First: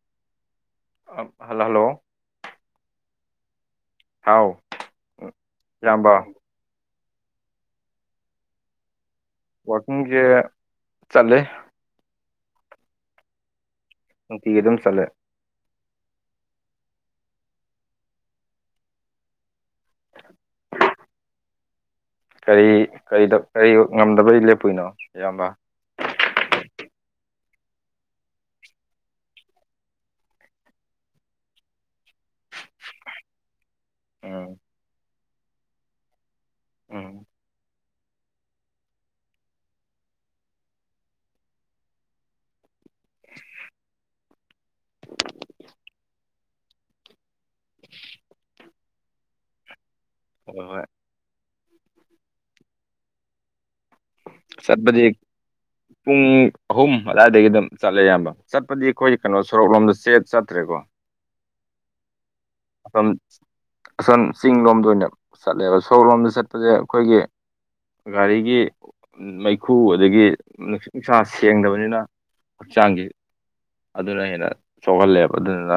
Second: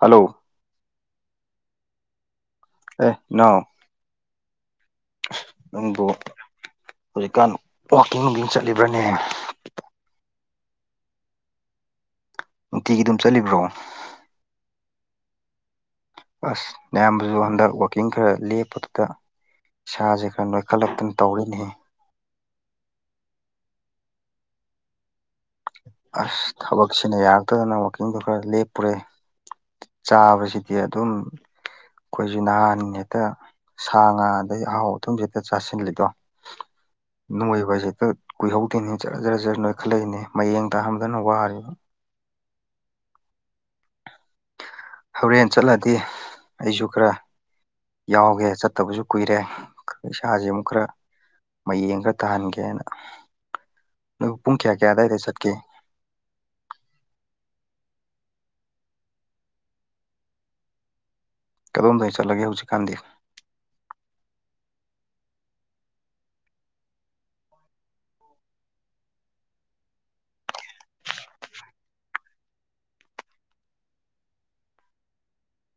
hello hello hello ꯑꯦ ꯅ [inaudible] ꯍꯥꯎ ꯎꯝ, ꯅꯪꯕꯨ ꯏꯌꯥꯝꯕ ꯍꯧꯖꯤꯛꯀꯥꯟ ꯋꯥꯛꯀꯤꯡ ꯅꯨꯡꯀꯤꯡ ꯑꯗꯨꯝ ꯆꯠꯂꯤꯕ꯭ꯔꯅꯦ ꯋꯥꯛꯀꯤꯡꯁꯦ ꯆꯠꯂ ꯅꯨꯡꯇꯤꯒꯤ ꯑꯗꯨꯝ ꯆꯠꯂꯤꯕ꯭ꯔꯣ ꯅꯨꯡꯇꯤꯒꯤ ꯑꯗꯨꯝ ꯆꯠꯂꯦ ꯑꯁ ꯅꯌꯥꯝꯕꯁꯨ ꯍꯟꯗꯛ ꯋꯥꯛꯀꯤꯡ ꯈꯔ ꯂꯦꯞꯄꯗꯨꯗ ꯏꯁꯥꯁꯦ ꯈꯔ ꯅꯣꯏꯈꯠꯂꯛꯇꯅ ꯇꯧꯔꯤꯅꯤ ꯀꯔꯤ ꯀꯔꯤꯗ ꯀꯔꯤ ꯉꯝꯗꯕꯩ ꯂꯦꯞꯄꯨꯏꯅꯣ ꯏꯌꯥꯝꯕ ꯑꯁ ꯊꯕꯛꯁꯤꯅ ꯌꯥꯔꯛꯇꯗꯅ ꯋꯥꯛꯀꯤꯡꯗꯣ ꯈꯔ ꯂꯦꯞꯄꯨꯔꯦ ꯆꯥꯕꯁꯤꯗꯤ ꯑꯗꯨꯝ ꯑꯩꯈꯣꯏꯁꯨ ꯅꯍꯥꯅꯤꯅꯥ ꯍꯦꯛꯇ ꯁꯥ ꯉꯥ ꯎꯝ ꯑꯗꯩ ꯑꯍꯥꯎ ꯑꯊꯨꯝꯁꯤꯗ ꯆꯥꯁꯤꯜꯂꯤꯗꯣ ꯎꯝ ꯅꯣꯏꯕ ꯍꯥꯏꯁꯤ ꯍꯦꯛꯇꯥ ꯀꯨꯏꯍꯧꯗꯦꯅꯤ ꯖꯔ ꯖꯔ ꯅꯣꯏꯈꯠꯂꯛꯏꯅꯦ ꯃꯌꯦꯡ ꯇꯥꯍꯝꯗꯅ ꯋꯥꯔꯤꯕ [inaudible] ꯍꯣꯔꯦꯟ ꯆꯠꯂꯗꯤ ꯑꯩꯁꯨ ꯈꯔ ꯌꯥꯎꯒꯦ ꯆꯠꯇꯕꯁꯨ ꯀꯨꯏꯔꯦ ꯈ ꯏꯁꯥꯁꯦ ꯍꯣꯏ ꯑꯃꯨꯛ ꯍꯣꯏ ꯈꯔ ꯃꯌꯦꯡ ꯈꯔ ꯇꯥꯍꯟꯒꯦꯅ ꯑꯗꯨ ꯄꯨꯡ ꯀꯌꯥ ꯀꯌꯥ ꯆꯠꯄꯗꯤ ꯑꯋꯥꯏꯗ ꯆꯠꯀꯦ ꯄꯨꯡ ꯑꯍꯨꯝ ꯑꯗꯨꯋꯥꯏꯗꯒꯤ ꯑꯗꯨꯝ ꯆꯠꯂꯦ ꯑꯌꯥꯝꯕ ꯆꯠꯄꯗꯤ ꯑꯩꯈꯣꯏ ꯀꯩꯅꯣ ꯁꯣꯔꯣꯛꯂꯣꯝꯗ ꯆꯦꯠ ꯆꯠꯇ꯭ꯔꯦꯀꯣ ꯀꯗꯣꯝꯗꯩ ꯆꯠꯂꯒꯦ ꯍꯧꯖꯤꯛ ꯑꯝ ꯑꯁꯣꯝ ꯆꯤꯡ ꯂꯣꯝꯗ ꯑꯣꯏꯅ ꯆꯠꯂꯦꯕ ꯁꯣꯔꯣꯛ ꯂꯣꯝꯗ ꯆꯠꯄꯁꯦ ꯑꯩꯈꯣꯏꯒꯤ ꯒꯥꯔꯤꯒꯤ ꯃꯩꯈꯨ ꯑꯗꯒꯤ ꯅꯨꯡꯁꯤꯠ ꯅꯨꯡꯁꯥ ꯁꯦꯡꯗꯕꯅꯤꯅ ꯍꯛꯆꯥꯡꯒꯤ ꯑꯗꯨꯅ ꯍꯦꯟꯅ ꯁꯣꯛꯍꯜꯂꯦꯕ ꯑꯗꯨꯗꯨꯅ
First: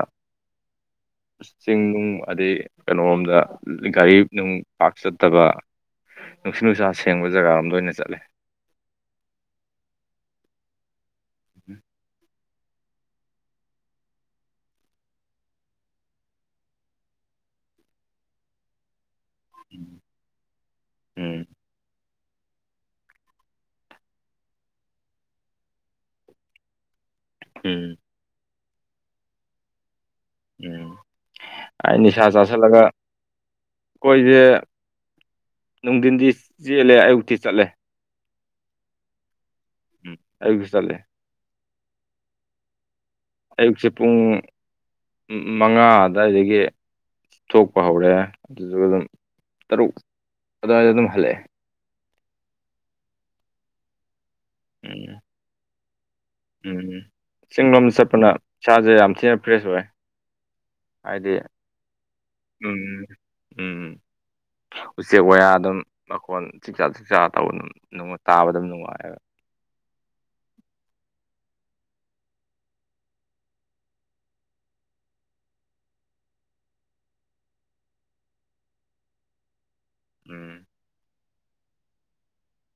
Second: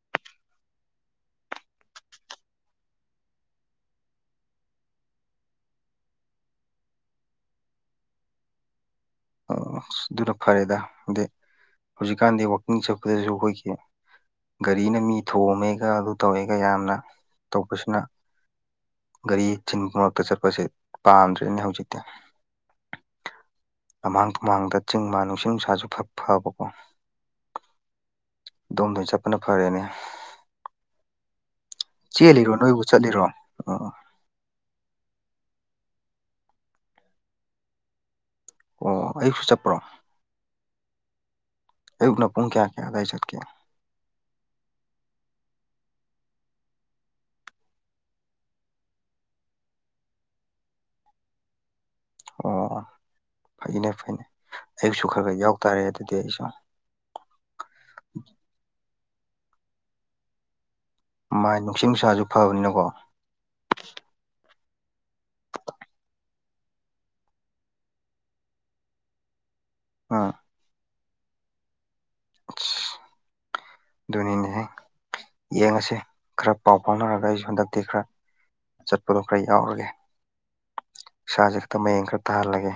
ꯆꯤꯡ ꯅꯨꯡ ꯑꯗꯩ ꯀꯩꯅꯣꯔꯣꯝꯗ ꯒꯥꯔꯤ ꯅꯨꯡ ꯄꯥꯛ ꯆꯠꯇꯕ ꯅꯨꯡꯁꯤꯠ ꯅꯨꯡꯁꯥ ꯁꯦꯡꯕ ꯖꯒꯥꯔꯣꯝꯗ ꯑꯣꯏꯅ ꯆꯠꯂꯦ ꯑꯗꯨꯅ ꯐꯔꯦꯗ ꯑꯗꯩ ꯍꯧꯖꯤꯛꯀꯥꯟꯗꯤ ꯋꯥꯛꯀꯤꯡ ꯆꯠꯄꯗꯁꯨ ꯑꯩꯈꯣꯏꯒꯤ ꯒꯥꯔꯤꯅ ꯃꯤ ꯊꯣꯝꯃꯦꯒ ꯑꯗꯨ ꯇꯧꯋꯦꯒ ꯌꯥꯝꯅ ꯇꯧꯕꯁꯤꯅ ꯒꯥꯔꯤ ꯆꯤꯟꯕ ꯃꯔꯛꯇ ꯆꯠꯄꯁꯦ ꯎꯝ ꯄꯥꯝꯗ꯭ꯔꯦꯅꯦ ꯍꯧꯖꯤꯛꯇꯤ ꯂꯝꯃꯥꯡ ꯇꯨꯝꯍꯥꯡꯗ ꯆꯤꯡ ꯃꯥꯥꯟ ꯅꯨꯡꯁꯤꯠ ꯅꯨꯡꯁꯥꯁꯨ ꯐꯛ ꯐꯕꯀꯣ ꯎꯝ ꯑꯣꯝꯗ ꯆꯠꯄꯅ ꯐꯔꯦꯅꯦ ꯎꯝ ꯑꯥꯢ ꯅꯤꯁꯥ ꯆꯦꯜꯂꯤꯔꯣ ꯆꯥꯥꯁꯜꯂꯒ ꯅꯣꯏꯕꯨ ꯆꯠꯂꯤꯔꯣ ꯑꯣ ꯈꯣꯏꯁꯦ ꯅꯨꯡꯊꯤꯟꯗꯤ ꯆꯦꯜꯂꯦ ꯑꯌꯨꯛꯇꯤ ꯆꯠꯂꯦ ꯑꯣ ꯑꯌꯨꯛꯁꯨ ꯆꯠꯄ꯭ꯔꯣ ꯎꯝ ꯑꯩꯌꯨꯛꯁꯨ ꯆꯠꯂꯦ ꯑꯌꯨꯛꯅ ꯄꯨꯡ ꯀꯌꯥ ꯀꯌꯥ ꯑꯗ꯭ꯋꯥꯏ ꯆꯠꯀꯦ ꯑꯌꯨꯛꯁꯦ ꯄꯨꯡ ꯃꯉꯥ ꯑꯗꯨꯋꯥꯏꯗꯒꯤ ꯊꯣꯛꯄ ꯍꯧꯔꯦ ꯑꯗꯨꯗꯒꯤ ꯑꯗꯨꯝ ꯇꯔꯨꯛ ꯑꯗꯨꯋꯥꯏꯗ ꯑꯗꯨꯝ ꯍꯜꯂꯛꯑꯦ ꯑꯣ ꯐꯩꯅꯦ ꯐꯩꯅꯦ ꯑꯩꯁꯨ ꯎꯝ ꯈꯔ ꯈꯔ ꯌꯥꯎꯇꯥꯔꯦ ꯑꯗꯨꯗꯤ ꯑꯩꯁꯨ ꯎꯝ ꯆꯤꯡ ꯂꯣꯝꯗ ꯆꯠꯄꯅ ꯏꯁꯥꯁꯦ ꯌꯥꯝ ꯊꯤꯅ ꯐ꯭ꯔꯦꯁ ꯑꯣꯏ ꯍꯥꯏꯗꯤ ꯃꯥꯏ ꯅꯨꯡꯁꯤ ꯅꯨꯡꯁꯥꯁꯨ ꯐꯕꯅꯤꯅꯀꯣ ꯎꯝ ꯎꯝ ꯎꯆꯦꯛ ꯋꯥꯌꯥ ꯑꯗꯨꯝ ꯃꯈꯣꯟ ꯆꯤꯛꯖꯥꯛ ꯆꯥꯛꯆꯥꯥ ꯇꯧꯕ ꯑꯗꯨꯝ ꯇꯥꯕ ꯑꯗꯨꯝ ꯅꯨꯡꯉꯥꯏꯕ ꯑꯥ ꯑꯁ ꯑꯗꯨꯅꯤꯅꯍꯦ ꯌꯦꯡꯉꯁꯤ ꯈꯔ ꯄꯥꯎ ꯐꯥꯎꯅꯔꯒ ꯑꯩꯁꯨ ꯍꯟꯗꯛꯇꯤ ꯈꯔ ꯆꯠꯄꯗꯣ ꯈꯔ ꯌꯥꯎꯔꯒꯦ ꯎꯝ ꯏꯁꯥꯁꯦ ꯈꯛꯇ ꯃꯌꯦꯡ ꯈꯔ ꯇꯥꯍꯜꯂꯒꯦ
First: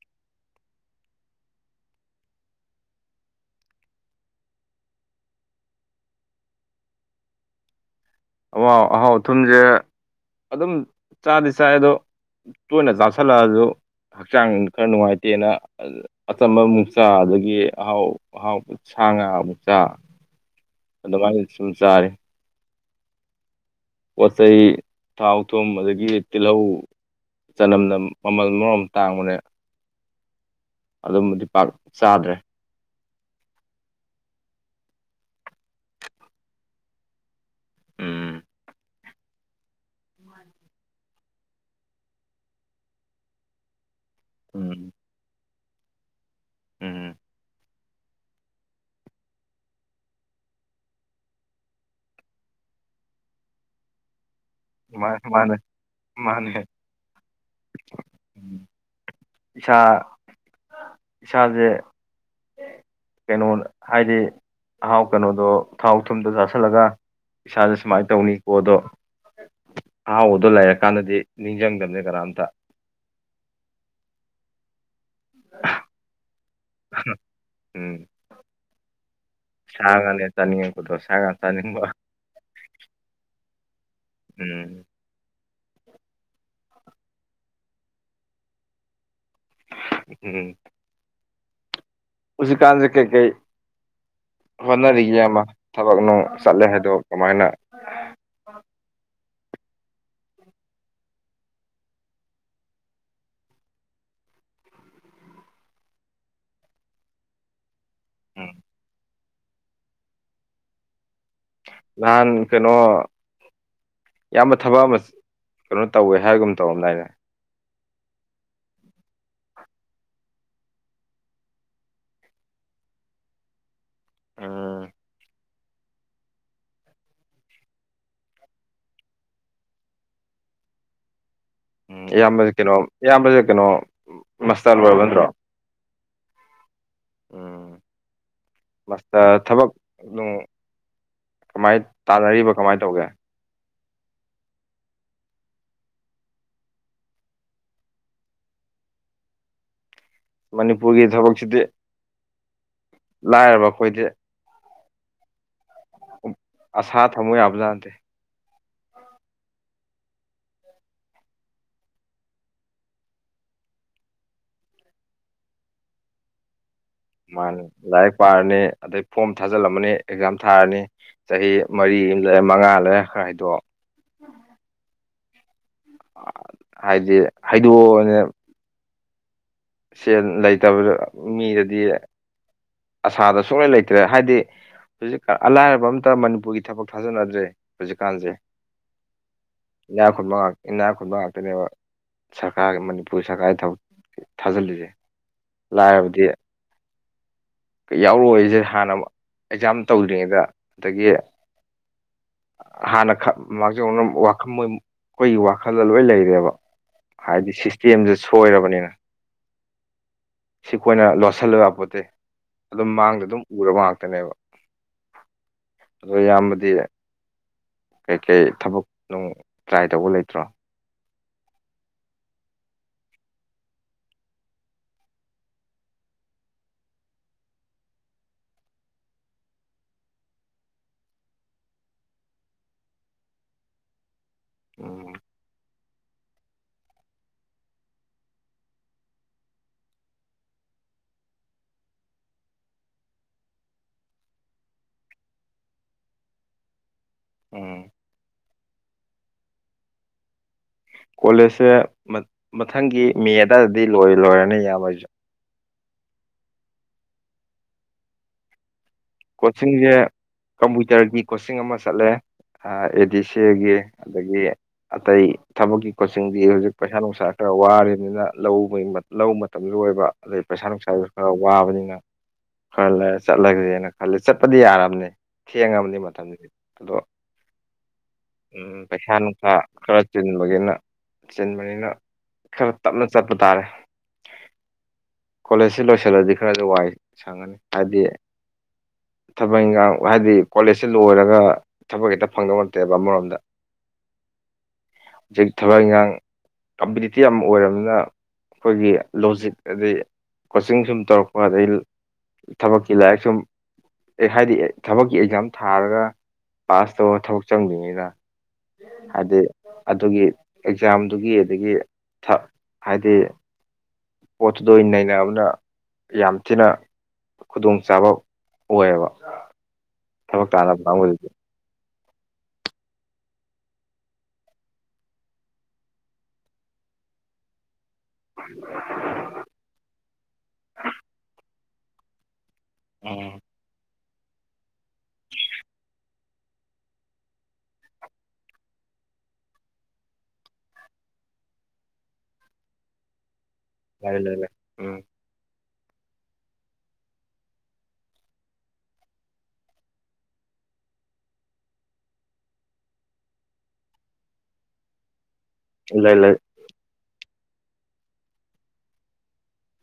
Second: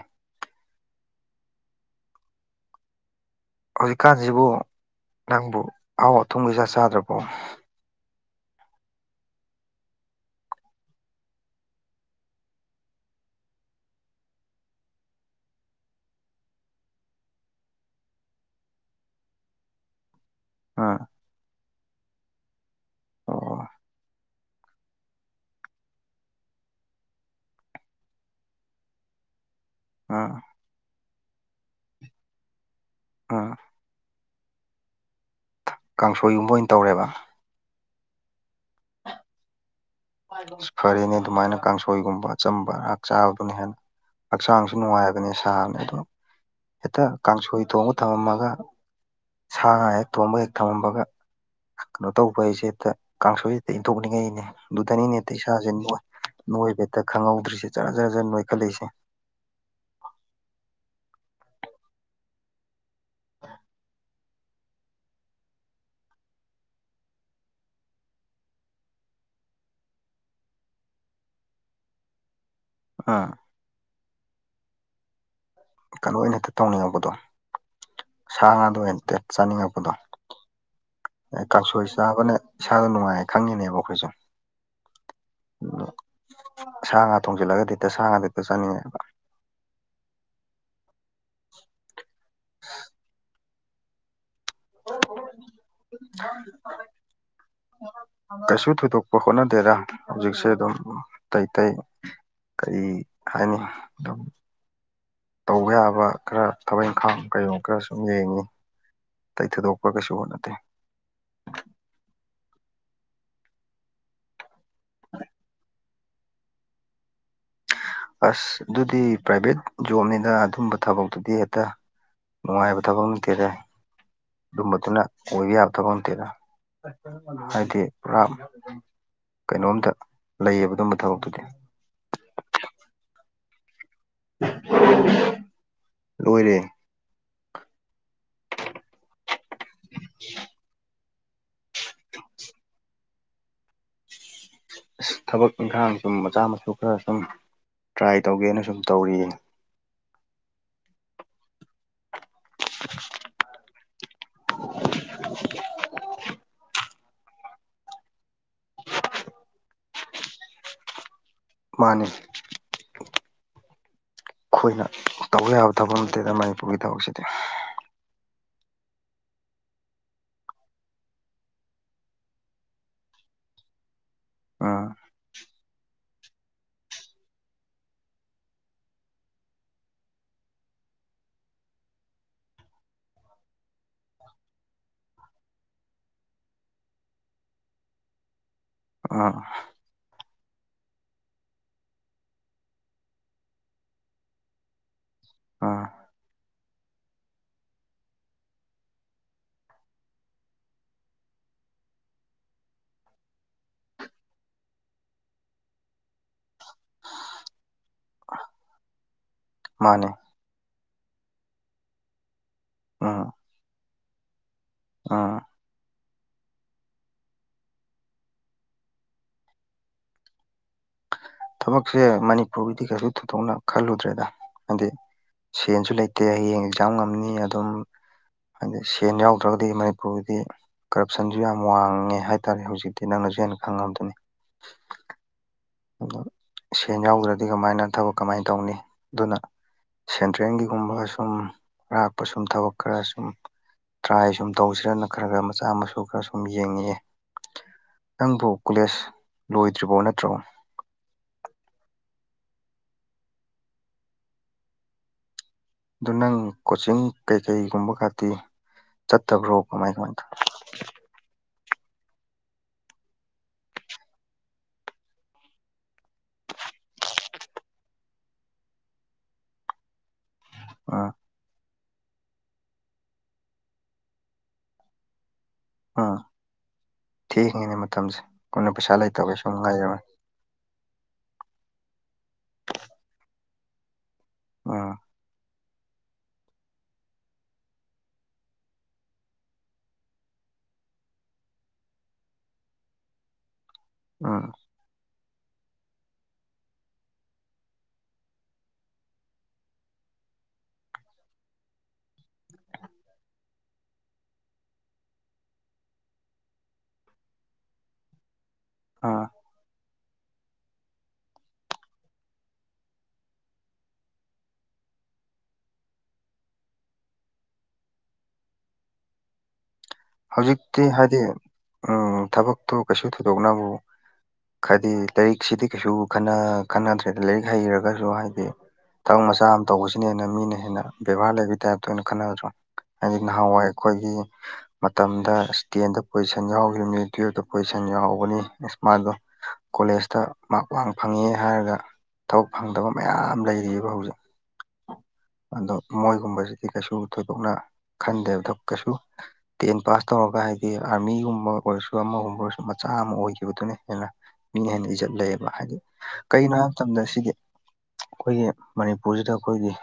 ꯍꯧꯖꯤꯛꯀꯥꯟꯁꯤꯕꯨ ꯅꯪꯕꯨ ꯑꯍꯥꯎ ꯑꯊꯨꯝ ꯀꯩ ꯀꯥ ꯆꯥꯗ꯭ꯔꯕꯣ ꯑꯋꯥꯥꯎ ꯑꯍꯥꯎ ꯑꯊꯨꯝꯁꯦ ꯑꯗꯨꯝ ꯆꯥꯗꯤ ꯆꯥꯏ ꯑꯗꯣ ꯇꯣꯏꯅ ꯆꯥꯥꯁꯜꯂꯛꯑꯁꯨ ꯍꯛꯆꯥꯡ ꯈꯔ ꯅꯨꯡꯉꯥꯏꯇꯦꯅ ꯑꯆꯝꯕ ꯃꯨꯛꯆꯥ ꯑꯗꯒꯤ ꯑꯍꯥꯎ ꯑꯍꯥꯎꯕ ꯁꯥ ꯉꯥ ꯃꯨꯛꯆꯥ ꯑ ꯑꯗꯨꯃꯥꯏꯅ ꯁꯨꯝ ꯆꯥꯔꯤ ꯑꯣ ꯄꯣꯠꯆꯩ ꯊꯥꯎ ꯊꯨꯝ ꯑꯗꯒꯤ ꯇꯤꯜꯂꯧ ꯆꯅꯝꯅ ꯃꯃꯜ ꯃꯔꯣꯜ ꯇꯥꯡꯕꯅꯦ ꯑꯥ ꯑꯗꯨꯝꯕꯗꯤ ꯄꯥꯛ ꯆꯥꯗ꯭ꯔꯦ ꯑꯥ ꯀꯥꯡꯁꯣꯏꯒꯨꯝꯕ ꯑꯣꯏꯅ ꯇꯧꯔꯦꯕ ꯎꯝ ꯑꯁ ꯐꯔꯦꯅꯦ ꯑꯗꯨꯃꯥꯏꯅ ꯀꯥꯡꯁꯣꯏꯒꯨꯝꯕ ꯑꯆꯝꯕ ꯉꯥꯛ ꯆꯥꯕꯗꯨꯅ ꯍꯦꯟꯅ ꯍꯛꯆꯥꯡꯁꯨ ꯎꯝ ꯅꯨꯡꯉꯥꯏꯕꯅꯦ ꯁꯥꯅꯤ ꯑꯗꯣ ꯍꯦꯛꯇ ꯎꯝ ꯀꯥꯡꯁꯣꯏ ꯊꯣꯡꯕ ꯊꯝꯃꯝꯃꯒ ꯁꯥ ꯉꯥ ꯍꯦꯛ ꯊꯣꯡꯕ ꯍꯦꯛ ꯊꯝꯃꯝꯕꯒ ꯀꯩꯅꯣ ꯇꯧꯕ ꯍꯥꯏꯁꯦꯗ ꯀꯥꯡꯁꯣꯏꯁꯤꯗ ꯏꯟꯊꯣꯛꯅꯤꯡꯉꯩꯅꯦ ꯑꯗꯨꯗꯅꯤꯅꯦ ꯃꯥꯅꯦ ꯃꯥꯅꯦ ꯏꯁꯥꯁꯦ ꯃꯥꯅꯦ ꯅꯣꯏ ꯍꯦꯛꯇ ꯈꯪꯍꯧꯗ꯭ꯔꯤꯁꯦ ꯖꯔ ꯖꯔ ꯖꯔ ꯅꯣꯏꯈꯠꯂꯛꯏꯁꯦ ꯏꯁꯥ ꯏꯁꯥꯁꯦ ꯀꯩꯅꯣ ꯍꯥꯏꯗꯤ ꯑꯍꯥꯎ ꯀꯩꯅꯣꯗꯣ ꯊꯥꯎ ꯊꯨꯝꯗꯣ ꯆꯥꯥꯁꯜꯂꯒ ꯏꯁꯥꯥꯁ ꯁꯨꯃꯥꯏꯅ ꯇꯧꯅꯤꯀꯣ ꯑꯗꯣ ꯑꯍꯥꯎꯕꯗꯣ ꯂꯩꯔ ꯀꯥꯟꯗꯗꯤ ꯅꯤꯡꯁꯤꯡꯗꯕꯅꯦ ꯀꯅꯥꯝꯇ ꯑ ꯀꯩꯅꯣ ꯑꯣꯏꯅ ꯍꯦꯛꯇ ꯇꯧꯅꯤꯡꯉꯛꯄꯗꯣ ꯎꯝ ꯁꯥ ꯉꯥꯗ ꯑꯣꯏꯅ ꯍꯦꯛꯇ ꯁꯥ ꯆꯥꯅꯤꯡꯉꯛꯄꯗꯣ ꯉꯥꯅꯦ ꯆꯥꯅꯤꯡꯉꯛꯄꯗꯣ ꯁ ꯀꯥꯡꯁꯣꯏ ꯆꯥꯕꯅ ꯏꯁꯥꯗ ꯅꯨꯡꯉꯥꯏ ꯈꯪꯉꯤꯅꯦꯕ ꯑꯩꯈꯣꯏꯁꯨ ꯎꯝ ꯎ ꯁꯥ ꯉꯥ ꯊꯣꯡꯖꯤꯜꯂꯒꯗꯤ ꯍꯦꯛꯇ ꯁꯥ ꯉꯥ ꯍꯦꯛꯇ ꯆꯠꯅꯤꯡꯉꯦꯕ ꯎꯝ ꯍꯨꯖꯤꯛꯀꯥꯟꯖꯦ ꯀꯩꯀꯩ ꯍꯣꯠꯅꯔꯤꯒꯦ ꯏꯌꯥꯝꯕ ꯊꯕꯛ ꯅꯨꯡ ꯆꯠꯂꯦ ꯍꯥꯏꯗꯣ ꯀꯃꯥꯏꯅ ꯀꯩꯁꯨ ꯊꯣꯏꯗꯣꯛꯄ ꯍꯣꯠꯅꯗꯦꯗ ꯍꯧꯖꯤꯛꯁꯦ ꯑꯗꯨꯝ ꯑꯇꯩ ꯑꯇꯩ ꯀꯔꯤ ꯍꯥꯏꯅꯤ ꯑꯗꯨꯝ ꯇꯧꯕ ꯌꯥꯕ ꯈꯔ ꯊꯕꯛ ꯏꯪꯈꯥꯡ ꯀꯩ ꯈꯔ ꯁꯨꯝ ꯌꯦꯡꯉꯤ ꯎꯝ ꯇꯩ ꯊꯣꯏꯗꯣꯛꯄ ꯀꯩꯁꯨ ꯍꯣꯠꯅꯗꯦ ꯅꯍꯥꯟ ꯀꯩꯅꯣ ꯏꯌꯥꯝꯕ ꯊꯕꯛ ꯑꯃ ꯀꯩꯅꯣ ꯇꯧꯋꯦ ꯍꯥꯏꯕꯒꯨꯝ ꯇꯧꯔꯝꯗꯥꯏꯅꯦ ꯑꯁ ꯑꯗꯨꯗꯤ ꯄ꯭ꯔꯥꯏꯚꯦꯠ ꯖꯣꯕꯅꯤꯗ ꯑꯗꯨꯝꯕ ꯊꯕꯛꯇꯨꯗꯤ ꯍꯦꯛꯇ ꯅꯨꯡꯉꯥꯏꯕ ꯊꯕꯛ ꯅꯠꯇꯦꯗ ꯎꯝ ꯑꯗꯨꯝꯕꯗꯨꯅ ꯑꯣꯏꯕ ꯌꯥꯕ ꯊꯕꯛ ꯅꯠꯇꯦꯗ ꯍꯥꯏꯗꯤ ꯄꯨꯔꯥ ꯀꯩꯅꯣꯝꯗ ꯂꯩꯌꯦꯕ ꯑꯗꯨꯝꯕ ꯊꯕꯛꯇꯨꯗꯤ ꯎꯝ ꯏꯌꯥꯝꯕꯁꯦ ꯀꯩꯅꯣ ꯏꯌꯥꯝꯕꯁꯦ ꯀꯩꯅꯣ ꯃꯥꯁꯇꯔ ꯂꯣꯏꯔꯕ ꯅꯠꯗ꯭ꯔꯣ ꯂꯣꯏꯔꯦ ꯎꯝ ꯃꯥꯥꯁꯇꯔ ꯊꯕꯛ ꯅꯨꯡ ꯀꯃꯥꯏ ꯇꯥꯟꯅꯔꯤꯕ ꯀꯃꯥꯏꯅ ꯇꯧꯒꯦ ꯊꯕꯛ ꯏꯪꯈꯥꯡ ꯁꯨꯝ ꯃꯆꯥ ꯃꯁꯨ ꯈꯔ ꯁꯨꯝ ꯇ꯭ꯔꯥꯏ ꯇꯧꯒꯦꯅ ꯁꯨꯝ ꯇꯧꯔꯤꯌꯦ ꯃꯅꯤꯄꯨꯔꯒꯤ ꯊꯕꯛꯁꯤꯗꯤ [inaudible] ꯂꯥꯏꯔꯕ ꯑꯩꯈꯣꯏꯗꯤ ꯑꯁꯥ ꯊꯝꯃꯨ ꯌꯥꯕꯖꯥꯥꯠ ꯅꯠꯇꯦ ꯃꯥꯅꯦ ꯑꯩꯈꯣꯏꯅ ꯇꯧꯕ ꯌꯥꯕ ꯊꯕꯛ ꯅꯠꯇꯦꯗ ꯃꯅꯤꯄꯨꯔꯒꯤ ꯊꯕꯛꯁꯤ ꯃꯥꯅꯤ ꯂꯥꯏꯔꯤꯛ ꯄꯥꯔꯅꯤ ꯑꯗꯩ ꯐꯣꯝ ꯊꯥꯖꯤꯜꯂꯝꯃꯅꯤ ꯑꯦꯛꯖꯥꯝ ꯊꯥꯔꯅꯤ ꯆꯍꯤ ꯃꯔꯤ ꯑꯃ ꯂꯩꯔꯦ ꯃꯉꯥ ꯂꯩꯔꯦ ꯈꯔ ꯍꯥꯏꯗꯣꯛ ꯑ ꯍꯥꯏꯗꯤ ꯍꯩꯗꯣꯛꯑꯣꯅꯦ ꯁꯦꯜ ꯂꯩꯇꯕꯗ ꯃꯤꯗꯗꯤ ꯑꯁꯥꯗꯣ ꯁꯨꯛꯂꯩ ꯂꯩꯇ꯭ꯔꯦ ꯍꯥꯏꯗꯤ ꯍꯧꯖꯤꯛꯀꯥꯟ ꯑ ꯂꯥꯏꯔꯕ ꯑꯃꯇ ꯃꯅꯤꯄꯨꯔꯒꯤ ꯊꯕꯛ ꯊꯥꯖꯟꯅꯗ꯭ꯔꯦ ꯍꯧꯖꯤꯛꯀꯥꯟꯁꯦ ꯑ ꯏꯅꯥꯛ ꯈꯨꯟꯕ ꯏꯅꯥꯛ ꯈꯨꯟꯕ ꯉꯥꯛꯇꯅꯦꯕ ꯁꯔꯀꯥꯔꯒꯤ ꯃꯅꯤꯄꯨꯔ ꯁꯔꯀꯥꯔꯒꯤ ꯊꯕꯛ ꯊꯥꯖꯤꯜꯂꯤꯁꯦ ꯎꯝ ꯂꯥꯏꯔꯕꯗꯤ ꯌꯥꯎꯔꯛꯑꯣꯏꯁꯦ ꯍꯥꯟꯅ ꯑꯦꯛꯖꯥꯝ ꯇꯧꯗ꯭ꯔꯤꯉꯩꯗ ꯑꯗꯒꯤ ꯍꯥꯟꯅ ꯃꯥꯡꯖꯧꯅꯅ ꯋꯥꯈꯜ ꯃꯣꯏ ꯑꯩꯈꯣꯏꯒꯤ ꯋꯥꯈꯜꯗ ꯂꯣꯏ ꯂꯩꯔꯦꯕ ꯍꯥꯏꯗꯤ ꯀꯦꯝꯁꯦ ꯁꯣꯏꯔꯕꯅꯤꯅ ꯃꯥꯅꯦ ꯁꯤꯈꯣꯏꯅ ꯂꯣꯠꯁꯤꯜꯂꯒꯄꯣꯠꯇꯦ ꯑꯗꯨꯝ ꯃꯥꯡꯗ ꯑꯗꯨꯝ ꯎꯔꯕ ꯉꯥꯛꯇꯅꯦꯕ ꯑ ꯑꯗꯣ ꯑꯌꯥꯝꯕꯗꯤ ꯀꯩ ꯀꯩ ꯊꯕꯛ ꯅꯨꯡ ꯇ꯭ꯔꯥꯏ ꯇꯧꯕ ꯂꯩꯇ꯭ꯔꯣ ꯊꯕꯛꯁꯦ ꯃꯅꯤꯄꯨꯔꯒꯤꯗꯤ ꯀꯩꯁꯨ ꯊꯣꯏꯗꯣꯛꯅ ꯈꯜꯂꯨꯗ꯭ꯔꯦꯗ ꯍꯥꯏꯗꯤ ꯁꯦꯟꯁꯨ ꯂꯩꯇꯦ ꯍꯌꯦꯡ ꯑꯦꯛꯖꯥꯝ ꯉꯝꯅꯤ ꯑꯗꯨꯝ ꯍꯥꯏꯗꯤ ꯁꯦꯟ ꯌꯥꯎꯗ꯭ꯔꯒꯗꯤ ꯃꯅꯤꯄꯨꯔꯒꯤꯗꯤ ꯀꯔꯞꯁꯟꯁꯨ ꯌꯥꯝ ꯋꯥꯡꯉꯦ ꯍꯥꯏꯇꯥꯔꯦ ꯍꯧꯖꯤꯛꯇꯤ ꯅꯪꯅꯁꯨ ꯍꯦꯟꯅ ꯈꯪꯉꯕꯗꯨꯅꯤ ꯑꯣꯝ ꯑ ꯁꯦꯟ ꯌꯥꯎꯗ꯭ꯔꯗꯤ ꯀꯃꯥꯏꯅ ꯊꯕꯛ ꯀꯃꯥꯏꯅ ꯇꯧꯅꯤ ꯑꯗꯨꯅ ꯁꯦꯟꯇ꯭ꯔꯦꯜꯒꯤꯒꯨꯝꯕ ꯁꯨꯝ ꯑꯔꯥꯛꯞꯄ ꯁꯨꯝ ꯊꯕꯛ ꯈꯔ ꯁꯨꯝ ꯇ꯭ꯔꯥꯏ ꯁꯨꯝ ꯇꯧꯁꯤꯔꯅ ꯈꯔ ꯈꯔ ꯃꯆꯥ ꯃꯁꯨ ꯈꯔ ꯁꯨꯝ ꯌꯦꯡꯉꯑꯦ ꯎꯝ ꯅꯪꯕꯨ ꯀꯣꯂꯦꯖ ꯂꯣꯏꯗ꯭ꯔꯤꯕꯣ ꯅꯠꯇ꯭ꯔꯣ ꯀꯣꯂꯦꯖꯁꯦ ꯃꯊꯪꯒꯤ ꯃꯦ ꯑꯗꯨꯋꯥꯏꯗꯗꯤ ꯂꯣꯏꯔ ꯂꯣꯏꯔꯅꯤ ꯌꯥꯝꯃꯣꯏꯁꯨ ꯑꯗꯨ ꯅꯪ ꯀꯣꯆꯤꯡ ꯀꯩꯀꯩꯒꯨꯝꯕ ꯈꯥꯇꯤ ꯀꯣꯆꯤꯡꯁꯦ ꯀꯝꯄꯨꯇꯔꯒꯤ ꯀꯣꯆꯤꯡ ꯑꯃ ꯆꯠꯂꯦ ꯑꯦ ꯗꯤ ꯁꯤ ꯑꯦꯒꯤ ꯑꯗꯒꯤ ꯑꯇꯩ ꯊꯕꯛꯀꯤ ꯀꯣꯆꯤꯡꯗꯤ ꯍꯧꯖꯤꯛ ꯄꯩꯁꯥ ꯅꯨꯡꯁꯥ ꯈꯔ ꯋꯥꯔꯤꯕꯅꯤꯅ ꯂꯧ ꯂꯧ ꯃꯇꯝꯁꯨ ꯑꯣꯏꯕ ꯑꯗꯩ ꯄꯩꯁꯥ ꯅꯨꯡꯁꯥꯁꯨ ꯎꯝ ꯈꯔ ꯋꯥꯕꯅꯤꯅ ꯈꯔ ꯂꯩ ꯆꯠꯂꯒꯦꯅ ꯈꯂꯦ ꯆꯠꯄꯗꯤ ꯌꯥꯔꯕꯅꯤ ꯊꯦꯡꯉꯕꯅꯤ ꯎꯝ ꯃꯇꯝꯗꯨꯗꯤ ꯑꯗꯣ ꯊꯦꯡꯉꯤꯅꯦ ꯃꯇꯝꯁꯦ ꯑꯩꯈꯣꯏꯅ ꯎꯝ ꯄꯩꯁꯥ ꯂꯩꯇꯕꯩ ꯅꯨꯡꯁꯥ ꯁꯨꯝ ꯈꯔ ꯉꯥꯏꯔꯕꯅꯤ ꯆꯤꯟꯕꯒꯤꯅ ꯆꯤꯟꯕꯅꯤꯅ ꯈꯔ ꯇꯞꯅ ꯆꯠꯄ ꯇꯥꯔꯦ ꯑ ꯀꯣꯂꯦꯖꯁꯤ ꯂꯣꯏꯁꯤꯜꯂꯗꯤ ꯈꯔꯗꯤ ꯋꯥꯏ ꯁꯪꯉꯅꯤ ꯍꯥꯏꯗꯤ ꯊꯕꯛ ꯏꯟꯈꯥꯡ ꯍꯥꯏꯗꯤ ꯀꯣꯂꯦꯖꯁꯤꯦ ꯂꯣꯏꯔꯒ ꯊꯕꯛ ꯍꯦꯛꯇ ꯐꯪꯗꯧ ꯅꯠꯇꯦꯕ ꯑꯃꯔꯣꯝꯗ ꯑꯥ ꯍꯧꯖꯤꯛ ꯊꯕꯛ ꯏꯟꯈꯥꯡ ꯀꯝꯄꯤꯇꯤꯇꯤꯞ ꯑꯃ ꯑꯣꯏꯔꯕꯅꯤꯅ ꯑꯩꯈꯣꯏꯒꯤ ꯂꯣꯖꯤꯛ ꯑꯗꯩ ꯀꯣꯆꯤꯡ ꯁꯨꯝ ꯇꯧꯔꯛꯄ ꯑꯗꯩ ꯊꯕꯛꯀꯤ ꯂꯥꯏꯔꯤꯛ ꯁꯨꯝ ꯑꯦ ꯍꯥꯏꯗꯤ ꯊꯕꯛꯀꯤ ꯑꯦꯛꯖꯥꯝ ꯊꯥꯔꯒ ꯄꯥꯁ ꯇꯧꯔ ꯊꯕꯛ ꯆꯪꯗ꯭ꯅꯤꯅ ꯎꯝ ꯍꯥꯏꯗꯤ ꯑꯗꯨꯒꯤ ꯑꯦꯛꯖꯥꯝꯗꯨꯒꯤ ꯑꯗꯒꯤ ꯍꯥꯏꯗꯤ ꯄꯣꯠꯇꯨꯗ ꯅꯩꯅꯕꯅ ꯌꯥꯝ ꯊꯤꯅ ꯈꯨꯗꯣꯡꯆꯥꯥꯕ ꯑꯣꯏꯌꯦꯕ ꯊꯕꯛ ꯍꯧꯖꯤꯛꯇꯤ ꯇꯥꯟꯅꯕ ꯍꯥꯏꯗꯤ ꯀꯥꯡꯕꯨꯗꯗꯤ ꯎ ꯊꯕꯛꯇꯣ ꯀꯩꯁꯨ ꯊꯣꯏꯗꯣꯛꯅꯕꯕꯨ ꯍꯥꯏꯗꯤ ꯂꯥꯏꯔꯤꯛꯁꯤꯗꯤ ꯀꯩꯁꯨ ꯈꯟꯅꯗ꯭ꯔꯦꯗ ꯂꯥꯏꯔꯤꯛ ꯍꯩꯔꯒꯁꯨ ꯍꯥꯏꯗꯤ ꯊꯕꯛ ꯆꯥ ꯑꯃ ꯇꯧꯕꯁꯤꯅ ꯍꯦꯟꯅ ꯃꯤꯅ ꯍꯦꯟꯅ ꯕꯦꯕꯥꯔ ꯂꯩꯕꯒꯤ ꯇꯥꯏꯞꯇ ꯑꯣꯏꯅ ꯈꯟꯅꯗ꯭ꯔꯣ ꯍꯥꯏꯗꯤ ꯎꯝ ꯅꯍꯥꯟꯋꯥꯏ ꯑꯩꯈꯣꯏꯒꯤ ꯃꯇꯝꯗ ꯇꯦꯟꯗ ꯄꯣꯖꯤꯁꯟ ꯌꯥꯎꯈꯤꯕꯅꯤ ꯇꯨꯌꯦꯜꯐꯇ ꯄꯣꯖꯤꯁꯟ ꯌꯥꯎꯒꯅꯤ ꯑꯃꯥꯏꯗꯣ ꯀꯣꯂꯦꯖꯇ ꯃꯔ ꯋꯥꯡ ꯐꯪꯉꯦ ꯍꯥꯏꯔꯒ ꯊꯕꯛ ꯐꯪꯗꯕ ꯃꯌꯥꯝ ꯂꯩꯔꯤꯕ ꯍꯥꯎꯖ ꯂꯩ ꯂꯩ ꯂꯩ ꯎꯝ ꯑꯗꯣ ꯃꯣꯏꯒꯨꯝꯕꯁꯤꯗꯤ ꯀꯩꯁꯨ ꯊꯣꯏꯗꯣꯛꯅ ꯈꯟꯗꯦꯕꯗꯣ ꯀꯩꯁꯨ ꯇꯦꯟ ꯄꯥꯁ ꯇꯧꯔꯒ ꯍꯥꯏꯗꯤ ꯑꯥꯔꯃꯤꯒꯨꯝꯕ ꯑꯣꯏꯔꯁꯨ ꯑꯃꯒꯨꯝꯕ ꯑꯣꯏꯔꯁꯨ ꯃꯆꯥ ꯑꯃ ꯑꯣꯏꯈꯤꯕꯗꯨꯅꯦ ꯍꯦꯟꯅ ꯃꯤ ꯍꯦꯟꯅ ꯏꯖꯠ ꯂꯩꯌꯦꯕ ꯍꯥꯏꯗꯤ ꯂꯩ ꯂꯩ ꯀꯩꯒꯤꯅꯣ ꯍꯥꯏꯕ ꯃꯇꯝꯗ ꯁꯤꯗꯤ ꯑꯩꯈꯣꯏꯒꯤ ꯃꯅꯤꯄꯨꯔꯁꯤꯗ ꯑꯩꯈꯣꯏꯒꯤ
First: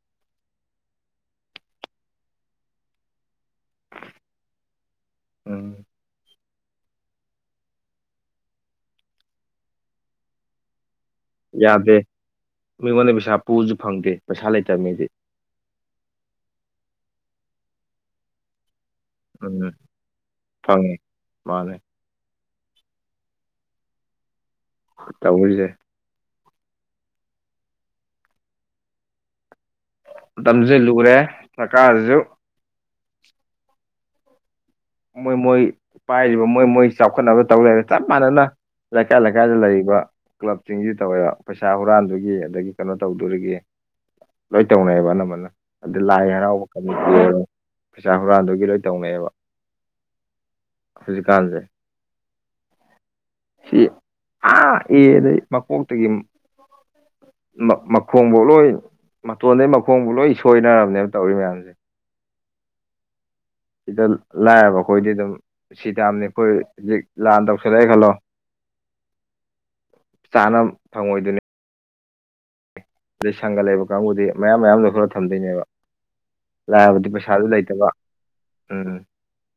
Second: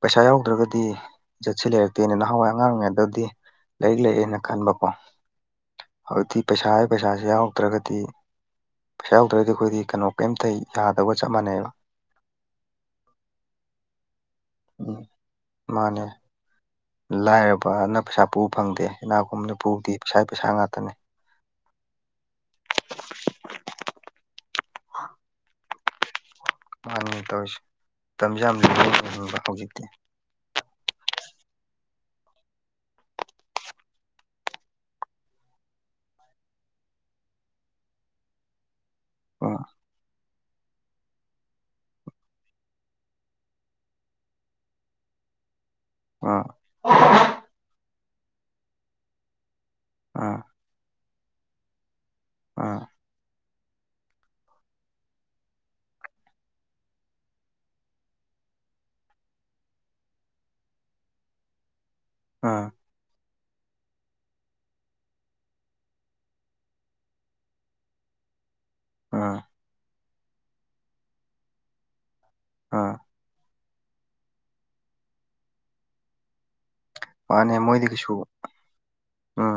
ꯄꯩꯁꯥ ꯌꯥꯎꯗ꯭ꯔꯒꯗꯤꯖꯠꯁꯤ ꯂꯩꯔꯛꯇꯦꯅ ꯅꯍꯥꯟꯋꯥꯏ ꯑꯉꯥꯡꯔꯤꯉꯩꯗꯗꯤ ꯂꯥꯏꯔꯤꯛ ꯂꯩꯑꯦꯅ ꯈꯟꯕꯀꯣ ꯎꯝ ꯍꯧꯖꯤꯛꯇꯤ ꯄꯩꯁꯥ ꯍꯥꯏ ꯄꯩꯁꯥꯁꯤ ꯌꯥꯎꯔꯗ꯭ꯔꯒꯗꯤ ꯄꯩꯁꯥ ꯌꯥꯎꯗ꯭ꯔꯒꯗꯤ ꯑꯩꯈꯣꯏꯗꯤ ꯀꯩꯅꯣ ꯀꯩꯝꯊꯩ ꯌꯥꯗꯕ ꯆꯞꯥꯟꯅꯩ ꯌꯥꯗꯦ ꯃꯤꯉꯣꯟꯗ ꯄꯩꯁꯥ ꯄꯨꯕꯁꯨ ꯐꯪꯗꯦ ꯄꯩꯁꯥ ꯂꯩꯇꯕ ꯎꯝ ꯃꯤꯗꯤ ꯃꯥꯅꯦ ꯂꯥꯏꯔꯕꯅ ꯄꯩꯁꯥ ꯄꯨꯕ ꯐꯪꯗꯦ ꯏꯅꯥꯀꯥꯈꯨꯟꯕꯅ ꯎꯝ ꯄꯨꯕꯗꯤ ꯄꯩꯁꯥ ꯄꯩꯁꯥ ꯉꯥꯛꯇꯅꯤ ꯐꯪꯉꯦ ꯃꯥꯅꯦ ꯇꯧꯔꯤꯁꯦ ꯃꯥꯅꯦ ꯇꯧꯔꯤꯁꯦ ꯃꯇꯝꯁꯦ ꯌꯥꯝꯅꯤꯡꯕ ꯍꯧꯖꯤꯛꯇꯤ ꯃꯇꯝꯁꯤ ꯂꯨꯔꯦ ꯁꯔꯀꯥꯔꯁꯤꯁꯨ ꯃꯣꯏ ꯃꯣꯏ ꯄꯥꯏꯔꯤꯕ ꯃꯣꯏ ꯃꯣꯏ ꯆꯥꯎꯈꯠꯅꯕ ꯇꯧ ꯂꯩꯔꯦ ꯆꯞ ꯃꯥꯟꯅꯅ ꯂꯩꯀꯥꯏ ꯂꯩꯀꯥꯏꯗ ꯎꯝ ꯂꯩꯔꯤꯕꯕ ꯀ꯭ꯂꯕꯁꯤꯡꯁꯤ ꯇꯧꯋꯦꯕ ꯄꯩꯁꯥ ꯍꯨꯔꯥꯟꯗꯨꯒꯤ ꯑꯗꯒꯤ ꯀꯩꯅꯣ ꯇꯧꯗꯨꯔꯤꯒꯤ ꯂꯣꯏ ꯇꯧꯅꯩꯑꯦꯕ ꯑꯅꯝꯕꯅ ꯑꯗꯨ ꯂꯥꯏ ꯎꯝ ꯍꯔꯥꯎꯕ ꯀꯔꯤ ꯄꯩꯁꯥ ꯍꯨꯔꯥꯟꯗꯨꯒꯤ ꯂꯣꯏ ꯇꯧꯅꯩꯑꯦꯕ ꯑꯥ ꯍꯧꯖꯤꯛꯀꯥꯜꯁꯦ ꯑ ꯁꯤ ꯑꯦ ꯑꯗꯩ ꯃꯀꯣꯛꯇꯒꯤ ꯃꯈꯣꯡꯐꯥꯎ ꯂꯣꯏ ꯃꯇꯣꯟꯗꯩ ꯃꯈꯣꯡꯐꯥꯎ ꯂꯣꯏ ꯁꯣꯏꯅꯔꯕꯅꯦꯕ ꯇꯧꯔꯤ ꯃꯌꯥꯝꯁꯦ ꯑꯥ ꯁꯤꯗ ꯂꯥꯏꯔꯕ ꯑꯩꯈꯣꯏꯗꯤ ꯑꯗꯨꯝ ꯁꯤ ꯇꯝꯅꯤ ꯑꯩꯈꯣꯏ ꯍꯧꯖꯤꯛ ꯂꯥꯟ ꯇꯧꯁꯜꯂꯛꯑꯦ ꯈꯜꯂꯣ ꯑꯥ ꯆꯥꯅ ꯐꯪꯉꯣꯏꯗꯨꯣꯏꯅꯤ ꯑꯥ ꯑꯗꯩ ꯁꯪꯒ ꯂꯩꯕ ꯀꯥꯡꯕꯨꯗꯤ ꯃꯌꯥꯝ ꯃꯌꯥꯝ ꯂꯧꯁꯤꯜꯂꯥ ꯊꯝꯗꯣꯏꯅꯦꯕ ꯂꯥꯏꯔꯕꯗꯤ ꯄꯩꯁꯥ ꯃꯥꯅꯦ ꯃꯣꯏꯗꯒꯤ ꯀꯩꯁꯨ ꯎꯝ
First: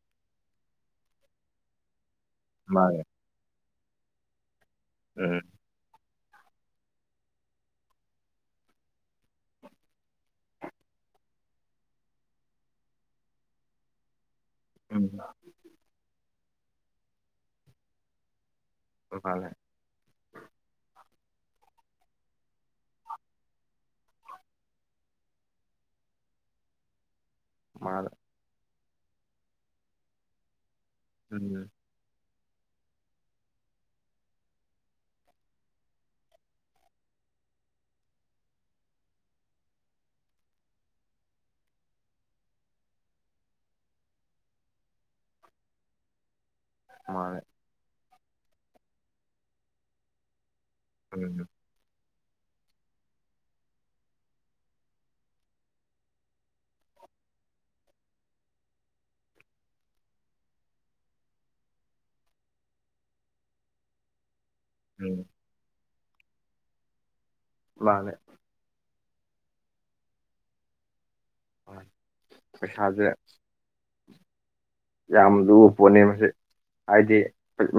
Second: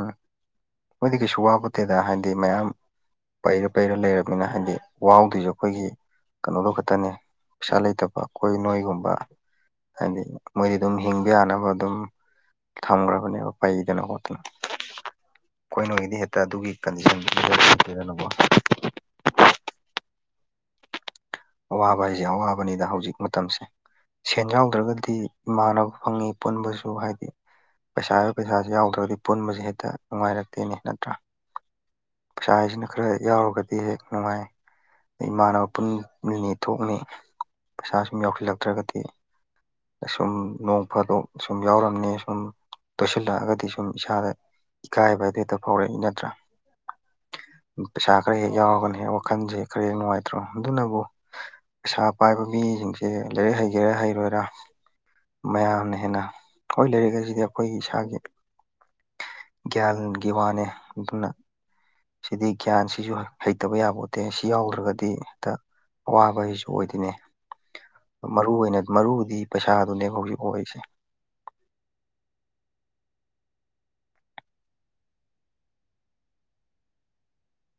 ꯃꯣꯏꯗꯤ ꯀꯩꯁꯨ ꯋꯥꯕꯠꯇꯦꯗ ꯍꯥꯏꯗꯤ ꯃꯌꯥꯝ ꯃꯥꯅꯦ ꯄꯩꯔ ꯄꯩꯔ ꯂꯩꯔꯕꯅꯤꯅ ꯍꯥꯏꯗꯤ ꯎꯝ ꯋꯥꯎꯗꯁꯨ ꯑꯩꯈꯣꯏꯒꯤ ꯀꯩꯅꯣꯗꯣ ꯈꯛꯇꯅꯦ ꯄꯩꯁꯥ ꯂꯩꯇꯕ ꯀꯣꯏ ꯅꯣꯏꯒꯨꯝꯕ ꯍꯥꯏꯗꯤ ꯃꯣꯏꯗꯤ ꯑꯗꯨꯝ ꯍꯤꯡꯕ ꯌꯥꯅꯕ ꯑꯗꯨꯝ ꯊꯝꯒ꯭ꯔꯕꯅꯦꯕ ꯄꯥꯏꯗꯅ ꯍꯣꯠꯇꯅ ꯎꯝ ꯑꯩꯈꯣꯏ ꯅꯣꯏꯒꯤꯗꯤ ꯍꯦꯛꯇ ꯑꯗꯨꯒꯤ ꯀꯟꯗꯤꯁꯟꯗꯨ ꯐꯖꯅꯥ ꯂꯩꯇꯦꯗꯅꯀꯣ ꯅꯣꯏ ꯕꯥ ꯂꯥꯏ ꯑꯋꯥꯕ ꯍꯥꯏꯁꯦ ꯑꯋꯥꯕꯅꯤꯗ ꯍꯧꯖꯤꯛ ꯃꯇꯝꯁꯦ ꯁꯦꯟ ꯌꯥꯎꯗ꯭ꯔꯒꯗꯤ ꯏꯃꯥꯟꯅꯕ ꯐꯪꯉꯤ ꯄꯨꯟꯕꯁꯨ ꯍꯥꯏꯗꯤ ꯃꯥꯅꯦ ꯄꯩꯁꯥ ꯍꯥꯏꯕ ꯄꯩꯁꯥꯁꯤ ꯌꯥꯎꯗ꯭ꯔꯒꯗꯤ ꯄꯨꯟꯕꯁ ꯍꯦꯛꯇ ꯅꯨꯡꯉꯥꯏꯔꯛꯇꯦꯅꯦ ꯅꯠꯇ꯭ꯔꯥ ꯎꯝ ꯄꯩꯁꯥꯁꯤꯅ ꯈꯔ ꯌꯥꯎꯔꯒꯗꯤ ꯍꯦꯛ ꯅꯨꯡꯉꯥꯏ ꯏꯃꯥꯟꯅꯕ ꯄꯨꯟꯅꯤ ꯊꯣꯛꯅꯤ ꯄꯩꯁꯥ ꯁꯨꯝ ꯌꯥꯧꯁꯤꯜꯂꯛꯇ꯭ꯔꯒꯗꯤ ꯁꯨꯝ ꯅꯣꯡ ꯐꯥꯗꯣꯛ ꯁꯁꯨꯝ ꯌꯥꯎꯔꯝꯅꯤ ꯁꯨꯝ ꯇꯣꯏꯁꯤꯜꯂꯛꯑꯒꯗꯤ ꯁꯨꯝ ꯏꯁꯥꯗ ꯏꯀꯥꯏꯕ ꯍꯥꯏꯗꯨ ꯍꯦꯛꯇ ꯐꯥꯎꯔꯛꯏ ꯅꯠꯇ꯭ꯔꯥ ꯃꯥꯅꯦ ꯄꯩꯁꯥ ꯈꯔ ꯍꯦꯛ ꯌꯥꯎꯔꯒꯅꯤ ꯋꯥꯈꯜꯁꯦ ꯈꯔ ꯍꯦꯛ ꯅꯨꯡꯉꯥꯏꯇ꯭ꯔꯣ ꯑꯗꯨꯅꯕꯨ ꯎꯝ ꯄꯩꯁꯥ ꯄꯥꯏꯕ ꯃꯤꯁꯤꯡꯁꯦ ꯂꯥꯏꯔꯤꯛ ꯍꯩꯒꯦꯔꯥ ꯍꯩꯔꯣꯏꯔꯥ ꯃꯌꯥꯝꯅ ꯍꯦꯟꯅ ꯍꯣꯏ ꯂꯩꯥꯏꯔꯤꯛ ꯑꯁꯤꯗꯤ ꯑꯩꯈꯣꯏꯒꯤ ꯏꯁꯥꯒꯤ ꯒ꯭ꯌꯥꯜꯒꯤ ꯋꯥꯅꯦ ꯑꯗꯨꯅ ꯁꯤꯗꯤ ꯒ꯭ꯌꯥꯟ ꯁꯤꯁꯨ ꯍꯩꯇꯕ ꯌꯥꯕꯣꯠꯇꯦ ꯁꯤ ꯌꯥꯎꯗ꯭ꯔꯒꯗꯤ ꯎꯝ ꯍꯦꯛꯇ ꯑꯋꯥꯕ ꯍꯥꯏꯁꯨ ꯑꯣꯏꯗꯣꯏꯅꯦ ꯂꯥꯜꯂꯦ ꯃꯔꯨ ꯑꯣꯏꯅ ꯃꯔꯨꯗꯤ ꯄꯩꯁꯥꯗꯨꯅꯦꯕ ꯍꯧꯖꯤꯛ ꯑꯣꯏꯔꯤꯁꯦ ꯄꯩꯁꯥꯖꯦ ꯌꯥꯝ ꯂꯨꯕ ꯄꯣꯠꯅꯦ ꯃꯁꯦ ꯍꯥꯏꯗꯤ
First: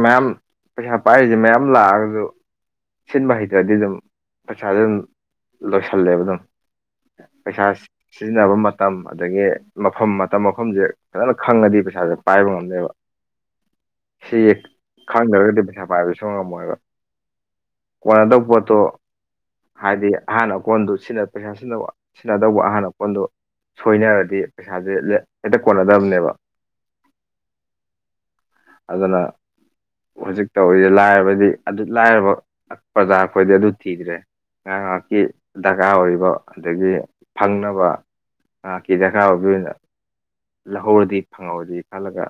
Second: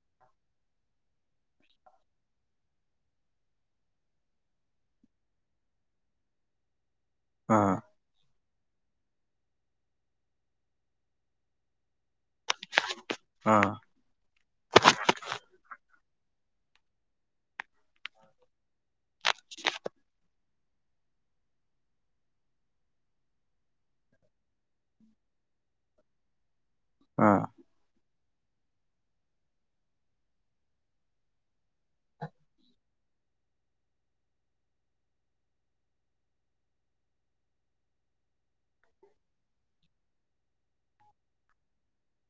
ꯃꯌꯥꯝ ꯄꯩꯁꯥ ꯄꯥꯏꯔꯤꯁꯦ ꯃꯌꯥꯝ ꯂꯥꯛꯑꯒꯁꯨ ꯁꯤꯟꯕ ꯍꯩꯇ꯭ꯔꯗꯤ ꯑꯗꯨꯝ ꯄꯩꯁꯥꯁꯨ ꯑꯗꯨꯝ ꯂꯣꯏꯁꯜꯂꯦꯕ ꯑꯗꯨꯝ ꯄꯩꯁꯥ ꯎꯝ ꯁꯤꯖꯤꯟꯅꯕ ꯃꯇꯝ ꯑꯗꯒꯤ ꯃꯐꯝ ꯃꯇꯝ ꯃꯐꯝꯁꯦ ꯐꯖꯅ ꯈꯪꯉꯗꯤ ꯄꯩꯁꯥꯖꯦ ꯄꯥꯏꯕ ꯉꯝꯅꯦꯕ ꯑ ꯁꯤ ꯈꯪꯗ꯭ꯔꯒꯗꯤ ꯄꯩꯁꯥ ꯄꯥꯏꯕ ꯁꯨꯡꯉꯝ ꯉꯝꯃꯣꯏꯕ ꯀꯣꯟꯅꯗꯕ ꯄꯣꯠꯇꯣ ꯍꯥꯏꯗꯤ ꯑꯍꯥꯟ ꯑꯀꯣꯟꯗꯨ ꯁꯤꯅ ꯄꯩꯁꯥ ꯁꯤꯖꯤꯟꯅꯕ ꯁꯤꯖꯤꯟꯅꯗꯧꯕ ꯑꯍꯥꯟ ꯑꯀꯣꯟꯗꯣ ꯁꯣꯏꯅꯔꯗꯤ ꯄꯩꯁꯥꯁꯦ ꯍꯦꯛꯇ ꯀꯣꯟꯅꯗꯕꯅꯦꯕ ꯑ ꯑꯗꯨꯅ ꯍꯧꯖꯤꯛ ꯇꯧꯔꯤꯁꯦ ꯂꯥꯏꯔꯕꯗꯤ ꯑꯗꯨ ꯂꯥꯏꯔꯕ ꯄ꯭ꯔꯖꯥ ꯑꯩꯈꯣꯏꯗꯤ ꯑꯗꯨ ꯊꯤꯗ꯭ꯔꯦ ꯉꯥꯏꯍꯥꯛ ꯉꯥꯏꯍꯥꯛꯀꯤ ꯗꯔꯀꯥꯔ ꯑꯣꯏꯔꯤꯕ ꯑꯗꯒꯤ ꯐꯪꯅꯕ ꯉꯥꯏꯍꯥꯛꯀꯤ ꯗꯔꯀꯥꯔ ꯑꯣꯏꯕ ꯑꯣꯏꯅ ꯂꯧꯍꯧꯔꯗꯤ ꯐꯪꯍꯧꯔꯗꯤ ꯈꯜꯂꯒ